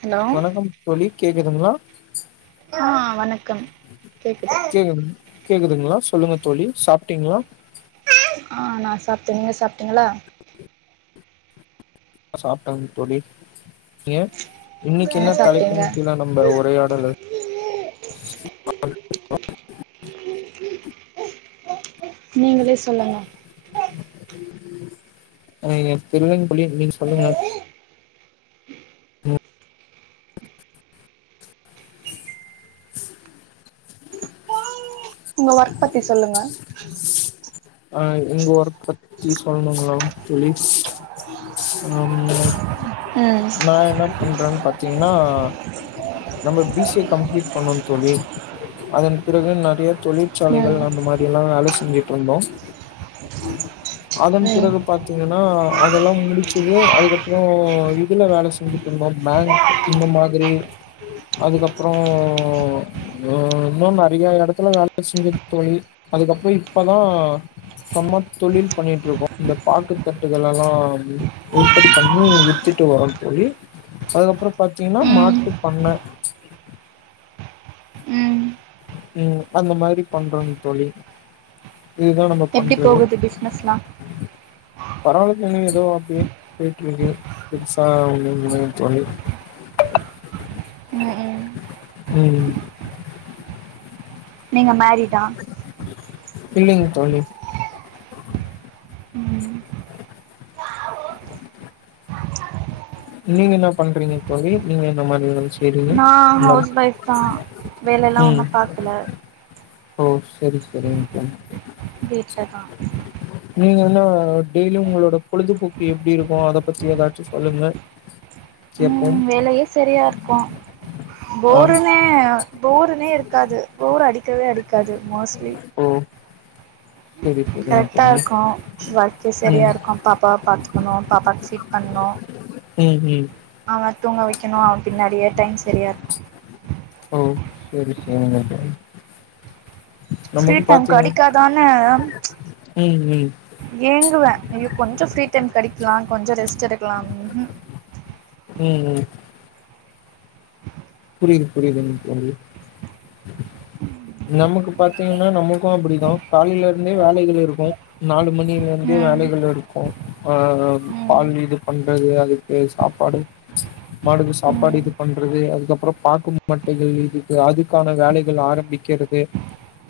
Hello வணக்கம் தோழி கேக்குதுங்ளா அ வணக்கம் கேக்குது கேக்குதுங்ளா சொல்லுங்க தோழி சாப்ட்டீங்ளா அ நா சாப்ட்ட நீங்க சாப்ட்டீங்களா சாப்ட்டங் தோழி ஏன் என்ன இன்னிக்கென்ன சாப்ட்டீங்க தலைப்பின் கீழ நம்ப உரையாடலு [inaudible] நீங்களே சொல்லுங்க அ இல்லைங் தோழி நீங் சொல்லுங்க உங்க ஒர்க் பத்தி சொல்லுங்க அ எங்க ஒர்க் பத்தி சொல்ணுங்ளா தோழி ம் ம் நா என்ன பண்றன் பாத்தீங்ன்னா நம்ப பி சி ஏ கம்ப்ளீட் பண்ணோ தோழி அதன் பிறகு நெறைய தொழிற்சாலைகள் ம் அந்த மாரில்லா வேல செஞ்சிட்ருந்தோ அதன் ம் பிறகு பாத்தீங்கன்னா அதெல்லா முடிச்சது அதுக்கப்றோ இதுல வேல செஞ்சுட்ருந்தோ பேங்க் இந்த மாதிரி அதுக்கப்றோ னு இன்னு நெறைய எடத்துல வேல செஞ்சிருக் தோழி அதுக்கப்பற இப்பதா சொந்தமா தொழில் பண்ணிட்ருக்கோ இந்த பாக்குத் தட்டுகளல்லா உற்பத்தி பண்ணி வித்துட்டு வர போயி அதுக்கப்புறோ பாத்தீங்கன்னா ம் மாட்டு பண்ண ம் ம் அந்த மாரி பண்றாங்க தோழி இதுதா நம்ப எப்டி பண்றது போகுது பிஸ்னஸ்லா பரவால்ல ஃப்ரெண்டுங்க எதோ அப்டியே பேயிட்ருக்கு பெருசா ஒன்னுமில்லங்க தோழி ம் ஹும் ம் நீங்க மேரீடா இல்லிங் தோழி ம் நீங்க என்ன பண்றீங்க தோழி நீங்க என்ன மாரி வேல செய்றீங்க நா நம் ஹவுஸ் ஒய்ஃப்தா வேலைல்லா ம் ஒன்னும் பாக்ல ஓ செரி செரிங் தோழி வீட்லதா நீங்க என்ன டெய்லியு ஒங்களோட பொழுதுபோக்கு எப்டிருக்கு அத பத்தி ஏதாச்சு சொல்லுங்க கேப்போம் ம் வேலையே செரியாருக்கு ஆ போருனே போருனே இருக்காது போர் அடிக்கவே அடிக்காது மோஸ்ட்லி ஓ சரி சரிங்க தோழி கரெக்டாருக்கு ஒர்க்கே ம் சரியாகருக்கு பாப்பாவ பாத்துக்கணு பாப்பாக்கு ஃபீட் பண்ணணு ம் ம் அவ தூங்க வைக்கணு அவ பின்னாடியே டைம் சரியாருக்கு ஓ சேரி செரிக்க தோழி ஃப்ரீ நமக்கு டைம் பாத்தீங்க கெடைக்காதான்னு ம் ம் ஏங்குவே ஐயோ கொஞ்சோ ஃப்ரீ டைம் கடைக்கலா கொஞ்சே ரெஸ்ட் எடுக்கலாம் ம் ஹும் ம் ம் புரியிது புரியிதுங் தோழி நமக்கு பாத்தீங்கன்னா நமக்கு அப்படிதா காலையிலருந்தே வேலைகள் இருக்கு நாலு மணிலேருந்தே ம் வேலைகள் இருக்கு ஆ ம் பால் இது பண்றது அதுக்கு சாப்பாடு மாடுக்கு சாப்பாடு ம் இது பண்றது அதுக்கப் புறோ பாக்கு மட்டைகள் இருக்கு அதுக்கான வேலைகள் ஆரம்பிக்கிறது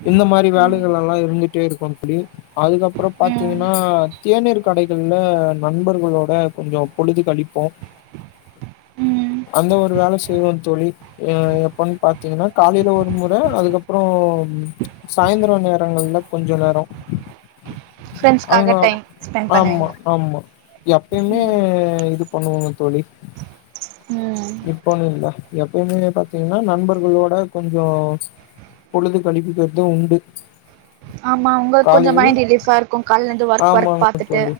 இந்த மாரி ம் வேலைகளெல்லா இருந்துட்டே இருக்கு தோழி அதுக்கப்புறோ ம் பாத்தீங்கன்னா தேநீர் கடைகள்ல நண்பர்களோட கொஞ்சோ பொழுது கழிப்போம் ம் அந்த ஒரு வேல செய்வோ தோழி ஆ எப்பன்னு பாத்தீங்கன்னா காலையில ஒரு முற அதுக்கப்புறோ சாயந்தரோ நேரங்கள்ல கொஞ்சோ நேரோ ஃப்ரெண்ட்ஸ்க்காக ஆமா டைம் ஸ்பெண்ட் ஆமா பண்ணுவீங்க ஆமா எப்பயுமே ம் இது பண்ணுவோங்க தோழி ம் இப்போன்னு இல்ல எப்பயுமே பாத்தீங்கன்னா நண்பர்களோட கொஞ்சோ பொழுது கழிப்பிக்கிறது உண்டு ஆமா உங்களுக்கு கொஞ்சே காலையில் மைண்ட் ரிலீஃபாருக்கு கால்லேந்து ஒர்க் ஒர்க் ஆமாங்க பாத்துட்டு தோழி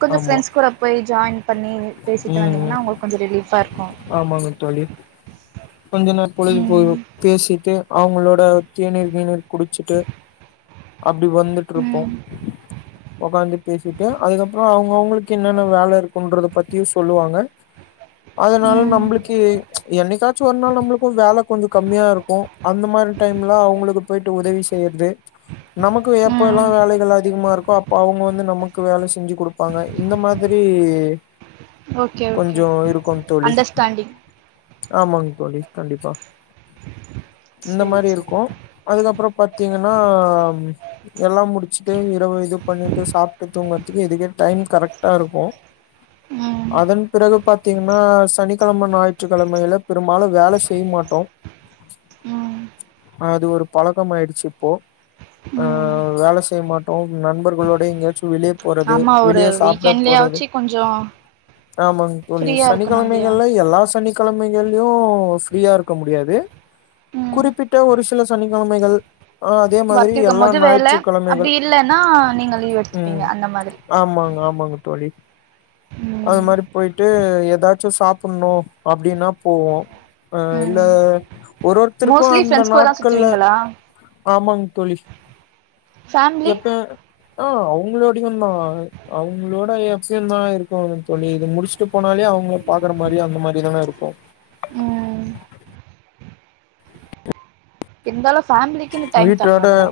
கொஞ்சோ ஆமா ஃப்ரெண்ட்ஸ் கூட போய் ஜாயின் பண்ணி பேசிட்டு ம் வந்தீங்கன்னா உங்களுக்கு கொஞ்சோ ரிலீஃபாருக்கு ஆமாங்க தோழி கொஞ்ச நேர் பொழுதுபோய் ம் பேசிட்டு அவங்களோட தேநீர் கீநீர் குடிச்சுட்டு அப்டி வந்துட்டுருப்போ ம் ஒக்காந்து பேசிட்டு அதுக்கப்றோ அவங்க அவங்களுக்கு என்னென்ன வேல இருக்குன்றத பத்தியு சொல்லுவாங்க அதனால ம் நம்மளுக்கு என்னைக்கா ச்சு ஒரு நாள் நம்மளுக்கு வேலை கொஞ்ச கம்மியா இருக்கூ அந்த மாரி டைம்ல அவங்களுக்கு போய்ட்டு உதவி செய்யறது நமக்கு எப்ப எல்லா ம் வேலைகள் அதிகமா இருக்கு அப்ப அவங்க வந்து நமக்கு வேல செஞ்சு குடுப் பாங்க இந்த மாரி ஓகே ஓகே கொஞ்சோ இருக்கூ தோழி அண்டர்ஸ்டாண்டிங் ஆமாங் தோழி கண்டிப்பா இந்த செரி மாரி செரி இருக்கூ அதுக்கப்றோ பாத்தீங்கன்னா எல்லா முடிச்சிட்டு இரவு இது பண்ணிட்டு சாப்ட்டு தூங்கறதுக்கு இதுக்கே டைம் கரெக்டா இருக்கூ [inaudible] அதன் பிறகு பாத்தீங்கன்னா சனி கெழம ஞாயிற்றுக்கெழமையில பெரும்பாலு வேல செய் மாட்டோ ம் அது ஒரு பழக்கமாயிடுச்சு இப்போ ஆ ம் வேல செய்ய மாட்டோ நண்பர்களோட எங்கயாச்சு வெளிய போறது ஆமா ஒரு வெளிய சாப்ட போறது வீக்கெண்ட்லயாச்சு கொஞ்சோ ஆமாங் தோழி ஃப்ரீயா இருக்கணு இல்லையா சனிக்கெழமைகள்ல எல்லா சனிக்கெழமை கள்லயு ஃப்ரீயா இருக்க முடியாது ம் குறிப்பிட்ட ஒரு சில சனிக்கெழமைகள் ஆ அதே மாதிரி ஒர்க் இருக்கும் எல்லா போது வேல அப்டி நாயிற்றுக்கெழமைகள் இல்லன்னா நீங்க லீவ் எடுத்துப்பீங்க ம் அந்த மாதிரி ஆமாங்க ஆமாங்க தோழி அது ம் மாரி போய்ட்டு எதாச்சு சாப்புட்ணு அப்டின்னா போவோ அ இல்ல ம் ஒரு ஒருத்தருக்கூ மோஸ்ட்லி அந்த ஃப்ரெண்ட்ஸ் கூட தா நாட்கள்ல சுத்துவீங்களா ஆமாங் தோழி ஃபேமிலி எப்ப ஆ அவங்களோடயுந்தா அவங்களோட யொக்ஸிம் தா இருக்கூ அது தொழி இது முடிச் சு போனாலே அவங்க பாக்ற மாரி அந்த மாரிதான இருக்கூ ம் இருந்தாலு ஃபேமிலிக்கின்னு டைம் வீட்டோட தர்ணுல்ல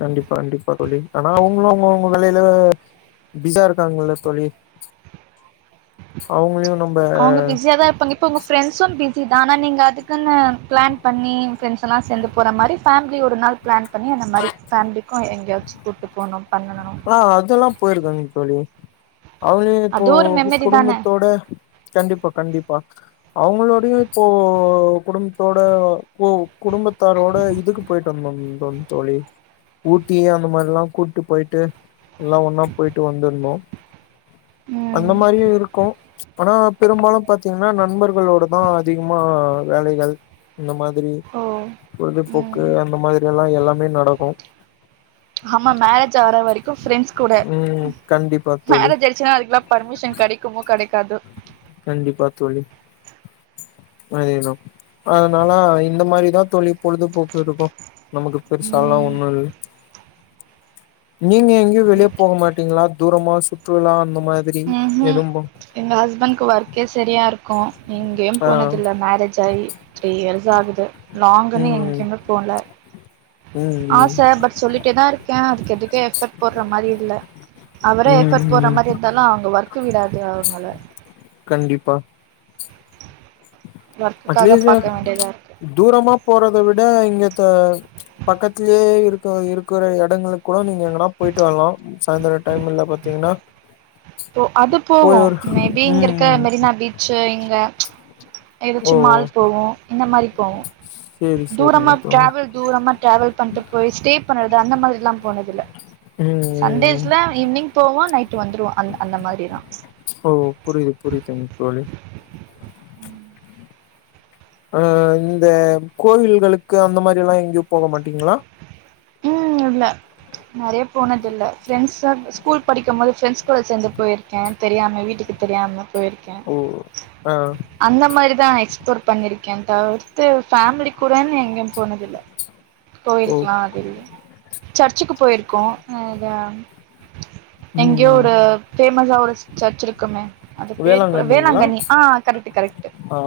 கண்டிப்பா அண்டிப்பா தோழி ஆனா அவங்களு அவங்கவுங்க வேலையில பிசியா இருக்காங்கல தோழி அவங்களையு நம் அவங்க பிஸியா தா இருப்பாங்க இப்போ உங்க ஃப்ரெண்ட்ஸும் பிஸி தா ஆனா நீங்க அதுக்குன்னு ப்ளான் பண்ணி ஃப்ரெண்ஸெல்லா சேந்து போற மாரி ஃபேமிலி ஒரு நாள் ப்ளான் பண்ணி அந்த மாரி ஃபேமிலிக்கூ எங்கயாச்சு கூட்டு போணு பண்ணுனணு ஆ அதெல்லா போயிருக்காங்க தோழி அவங்களு இப்போ அது ஒரு கிஸ் மெமரி தான குடும்பத்தோட கண்டிப்பா கண்டிப்பா அவங்களோடையு இப்போ குடும்பத்தோட போ குடும்பத்தாரோட இதுக்குப் போயிட்டு வந்தங்தம் தோழி ஊட்டி அந்த மார்லா கூட்டி போய்ட்டு எல்லா ஒன்னா போயிட்டு வந்துருந்தோ அந்த ம் மாரியு இருக்கூ ஆனா பெரும்பாலு பாத்தீங்கன்னா நண்பர்களோட தா அதிகமா வேலைகள் இந்த மாதிரி ஓ பொழுதுபோக்கு ம் அந்த மாதிரி எல்லா எல்லாமே நடக்கூ ஆமா மேரேஜ் ஆற வரைக்கூ ஃப்ரெண்ட்ஸ் கூட ம் கண்டிப்பா தோழி மேரேஜ் ஆயிரு ச்சுனா அதுக்கெல்லா பர்மிஷன் கடைக்குமோ கடைக்காதோ கண்டிப்பா தோழி அய்னோ அதுனால இந்த மாரிதா தோழி பொழுதுபோக்கு இருக்கூ நமக்கு பெருசா எல்லா ம் ஒண்ணு இல் நீங்க எங் க வெளிய ஓகே போக மாட்டீங்களா தூரமா சுற்றுலா அந்த மாதிரி ம்ஹூம் எறும்பும் எங்க ஹஸ்பண்க்கு ஒர்க்கே சரியா இருக்கொ இங்கயு ஆ போனது இல்ல மேரேஜ் ஆயி த்ரீ இயர்ஸ் ஆகுது லாங்குன்னு ம் ம் எங்கயமே போல ம் ஆச பட் சொல்லிட்டேதா இருக்கே அதுக்கு எதுக்கு எஃபெக்ட் போடுற மாரி இல்ல அவர ம் ம் எஃபர்ட் போடுற ம் மாரி இருந்தாலு அவங்க ஒர்க் விடாது நள கண்டிப்பா ஒர்க்குக்காக அட்லீஸ்ட் பாக்க வேண்டியதா இருக்கு தூரமா போறத விட இங்கத பக்கத்திலயே இருக்க இருக்கிற இடங்களுக்கு கூட நீங்க எங்கனா போயிட்டு வரலா சாயந்தரம் டைம் எல்லா பாத்தீங்கன்னா போ அது போவோ போய் ஒரு மேபி இங்க ம் இருக்க ம் மெரினா பீச்சு இங்க ஓ ஏதச்சு மால் போவோ இந்த மாரி போவோ சேரி தூரமா சேரிங்க தோழி டிராவல் தூரமா ட்ராவல் பண்ணிட்டு போய் ஸ்டே பண்ணறது அந்த மாரில்லா போனதில்ல ம் ம் ம் சண்டேஸ்ல ஈவி்னிங் போவோ நைட்டு வந்துருவோ அ அந்த மாரிதா ஓ புரியுது புரியுதுங் தோழி அ இந்த கோவில்களுக்கு அந்த மாரி எல்லா எங்கயு போக மாட்டீங்களா ம் இல்ல நெறைய போனது இல்ல ஃப்ரெண்ட்ஸ் சா ஸ்கூல் படிக்குபோது ஃப்ரெண்டஸ் கூட சேர்ந்து போயிருக்கே தெரியாம வீட்டுக்கு தெரியாம போயிருக்க ஓ ஆ அந்த மாரி தா எக்ஸ்ப்ளோர் பண்ணியிருக்கே தவிர்த்து ஃபேமிலி கூடன்னு எங்கயு போனது இல்ல ஓ போயிருக்கலா அது இல்ல சர்ச்சுக்கு போயிருக்கோ ம் அதா ம் எங்கயோ ம் ஒரு பேஃமஸா ஒரு சர்ச் இருக்குமே அது பேரு கூட வேளாங்கண்ணிங்களா வேளாங்கண்ணி ஆ கரெக்ட்டு கரெக்ட்டு ஆ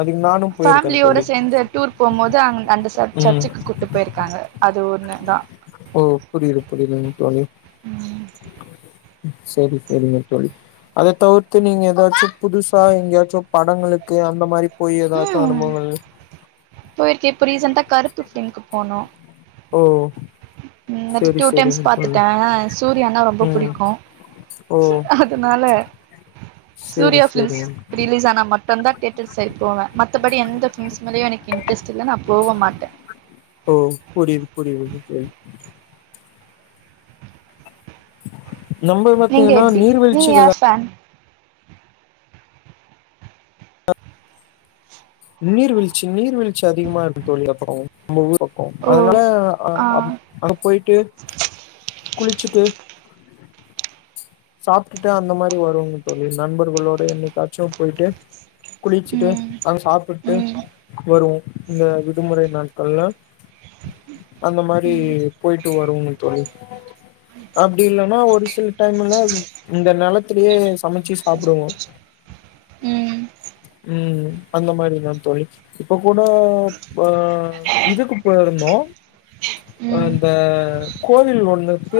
அதுக்கு நானு போயிருக்கே ஃபேமிலியோட தோழி சேர்ந்து டூர் போம்போது அங்க அந்த ச ம் சர்ச்சுக்கு கூட்டு போயிருக்காங்க அது ஒண்ணு தா ஓ புரியுது புரியுதுங் தோழி ம் செரி செரிங்க தோழி அத தவிர்த்து நீங்க ஏதாச்சு புதுசா எங்கேயாச்சு படங்களுக்கு அந்த மாரி போயி ஏதாச்சு அனுபங்கள் போயிருக்கு இப்ப ரிசன்டா கருப்பு பிலிம் க்கு போனோ ஓ ம் அது செரி டூ டைம்ஸ் செரிங்க தோழி பாத்துட்ட ஆ சூர்யானா ரொம்ப ம் புடிக்கு ஓ அ துனால செரி சூர்யா பிலிம்ஸ் செரிங்க ரிலீஸ் ஆன மட் டுந்த நா தேட்டர் சைடு போவ மத்தபடி எந்த ஃபிலிம்ஸ்லேயு எனக்கு இன்டரஸ்ட் இல்ல நான் போகவு மாட்ட ஓ புரியுது புரியுதுங்க தோழி நம்ம பாத்தீங்கன்னா நீர்வீழ்ச்சிகள சாங் நீர்வீழ்ச்சி நீர் வீழ்ச்சி அதிகமா இருக்கு தோழி அப்றம் நம்ம ஊர் பக்கம் ஓ அதுனால ஆ அங்க போயிட்டு குளிச்சிட்டு சாப்டுட்டு அந்த மாரி வருவோங்க தோழி நண்பர்களோட என்னைக்காச்சும் போய்ட்டு குளிச்சிட்டு ம் நாங்க சாப்புட்டு ம் வருவோ இந்த விடுமுறை நாட்கள்ல அந்த மாரி ம் போய்டு வருவோங்க தோழி அப்டி இல்லனா ஒரு சில டைம்ல இந்த நெலத்திலயே சமைச்சு சாப்பிடுவோ ம் ம் அந்த மாரி இதா தோழி இப்ப கூட ஆ இதுக்கு போயிருந்தோ ஆ ம் அந்த கோவில் ஒண்ணு பே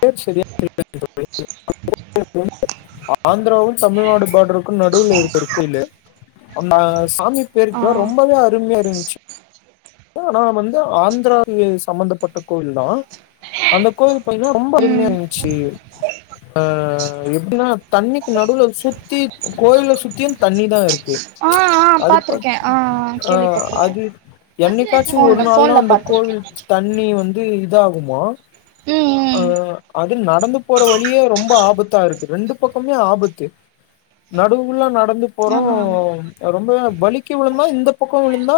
பேர் செரியா தெர்ல தோழி கோவில் வந்து ஆந்திராவு தமிழ்நாடு பார்டருக்கு நடுவுல இருக்கு ஒரு கோயிலு அ சாமி ஆ பேருக்குலா ரொம்பவே அருமையா இருந்துச்சு ஆனா வந்து ஆந்திராவ சம்பந்தப்பட்ட கோயில் தா அந்த கோவில் பாத்தீங்னா ரொம்ப ம் அருமையாருந்துச்சு ஆ எப்டினா தண்ணிக்கு நடுவுல சுத்தி கோயில சுத்தியு தண்ணி தா இருக்கு ஆ ஆ அது பத் பாத்திருக்கே ஆ ஆ கேள்விப்பட்டிருக்கே அது என்னக்காச்சு ஒரு ஃபோன்ல நாள் தா ஃபோன்ல அந்த பாத்திருக்கே கோவில் தண்ணி வந்து இதாகுமா ம் ம் ம் அது நடந்து போற வழியே ரொம்ப ஆபத்தாருக்கு ரெண்டு பக்கமே ஆபத்து நடுவுல நடந்து போறோ ஆமா ஆமா ரொம்ப வலிக்கி உழுவுமாரி இந்த பக்கோ உழுந்தா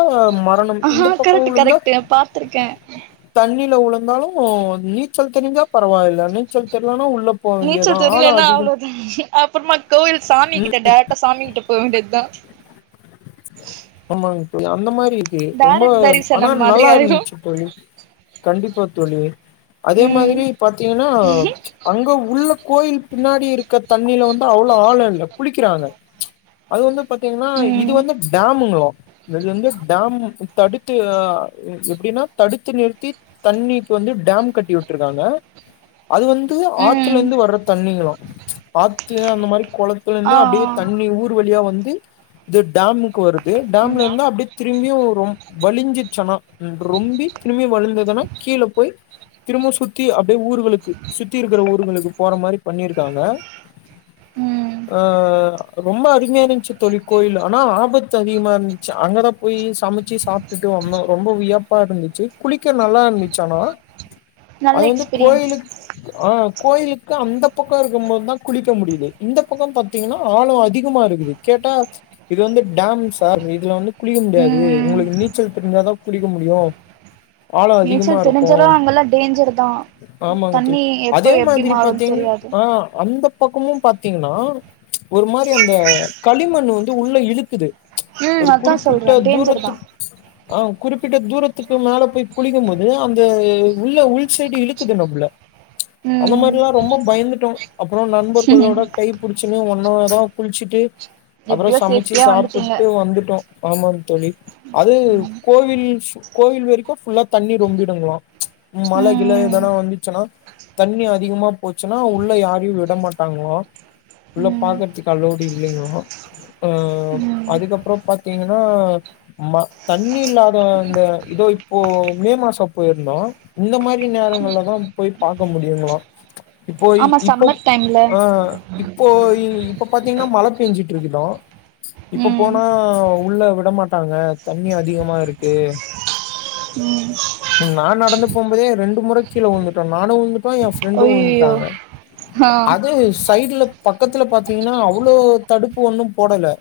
மரணம் ஆ இந்த பக்கம் கரெட்டு கரெக்ட்டு நா பாத்துருக்கே தண்ணியில உழுந்தாலு நீச்சல் தெரிஞ்சா பரவாயில்ல நீச்சல் தெர்லனா உள்ள போ நீச்சல் வேண்டியதுதான். ஆழம் தெரியிலனா அதிகம். அவ்ளோதா அப்புறமா கோவில் சாமி கிட்ட டேரக்டா சாமி கிட்ட போக வேண்டியதா ஆமாங்க தோழி அந்த மாரி இருக்கு ரொம்ப டேரக்ட் ஆனா தரிசனம் மாதிரி நல்லா ஆயிரு இருந்துச்சு தோழி கண்டிப்பா தோழி அதே ம் மாரி பாத்தீங்கன்னா அங்க உள்ள கோயில் பின்னாடி இருக்க தண்ணில வந்து அவ்ளோ ஆழோல்ல குளிக்கிறாங்க அது வந்து பாத்தீங்கன்னா இது ம் வந்து டேம் முங்களோ இது வந்து டேம் தடுத்து அ எப்டின்னா தடுத்து நிறுத்தி தண்ணிக்கு வந்து டேம் கட்டி உட்டுருக்காங்க அது வந்து ம் ஆத்துலருந்து வர்ற தண்ணிங்ளா ஆத்து அந்த மாரி கொள ஆ துலருந்து அப்டியே ஆ தண்ணி ஊர் வழியா வந்து இது டேமுக்கு வருது து ம் டேம்லருந்து அப்டி திரும்பியு ரொம் வழிஞ்சிருச்சு ஆனா ரொம்பி திரும்பி வழிந்ததுனா கீழ போய் திரும்பவு சுத்தி அப்டியே ஊர்களுக்கு சுத்தி இருக்குற ஊர்களுக்கு போற மாரி பண்ணியிருக்காக ம் ஆ ரொம்ப அருமையா இருந்துச்சு தோழி கோயில் ஆனா ஆபத் ச்ச அதிகமாருந்துச்சு அங்கதா போய் சமைச்சு சாப்ட்டுட்டு வந்தோ ரொம்ப வியப்பா இருந்துச்சு குளிக்க நல்லாருந்துச்சு ஆனா நல்ல அது வந்து எக்ஸ்பீரியன்ஸ் கோயிலுக் ஆ கோயிலுக்கு அந்த பக்கோ இருக்கும்போதுதா குளிக்க முடியுது இந்த பக்கோ பாத்தீங்கன்னா ஆழௌ அதிகமாருக்குது கேட்டா இது வந்து டேம் சார் இதுல வந்து குளிக்க முடியாது ம் உங்களுக்கு நீச்சல் தெரிஞ்சாதா குளிக்க முடியு ஆழோ அதிகமா நீச்சல் தெரிஞ்சாலு இருக்கு அங்கல்லா டேஞ்சர்தா ஆமாங்க தோழி அதே மாதிரி பாத்தீங்க தெரியாது ஆ அந்த பக்கமு பாத்தீங்கன்னா ஒரு மாரி அந்த களிமண் வந்து உள்ள இழுக்குது ம் ஒரு அதா குறிப்பிட்ட சொல்றே டேஞ்சர் தா தூரத்துக் ஆ குறிப்பிட்ட தூரத்துக்கு மேல போய் குளிக்கு போது அந்த உள்ள உள் சைடு இழுக்குது நம்பல அந்த மாரில்லா ம் ரொம்ப பயந்துட்டோ அப்றோ நண்பர்களோட கை புடிச்சுன்னு ஒண்ணாவேதோ குளிச்சுட்டு எப்டியோ சேஃப் தி சாப்புட்டு வந்துட்டோ ஆமான் தோழி அது கோவில்ஸு கோவில் வரைக்கு ஃபுல்லா தண்ணி ரொம்பிடுங்களா மழ கிழ ம் எதானா வந்துச்சுன்னா தண்ணி அதிகமா போச்சுன்னா உள்ள யாரயு விடமாட்டாங்களா உள்ள ம் பாக்கறதுக்கு அளோடு இல்லியா அ ம் அதுக்கப்றோ பாத்தீங்கனா ம தண்ணி இல்லாத இந்த இதோ இப்போ மே மாசோ போயிருந்தோ இந்த மாரி நேரங்கள்ல தா போய் பாக்க முடியுங்களா இப்போ ஆமா இப்பப் சம்மர் டைம்ல ஆ இப்போ இ இப்ப பாத்தீங்னா மழ பெஞ்சிட்ருக்குதா இப்ப ம் போனா உள்ள விடமாட்டாங்க தண்ணி அதிகமா இருக்கு ம் எங் நா நடந்து போம் போதே ரெண்டு மொற கீ உழுந்துட்டோ நானு உழுந்துட்டோ ஏ ஃப்ரெண்டூ அய்யய்யோ உழுந்துட்டாங்க ஆ அது சைடுல பக்கத்துல பாத்தீங்கனா அவ்ளோ தடுப்பு ஒண்ணு போடல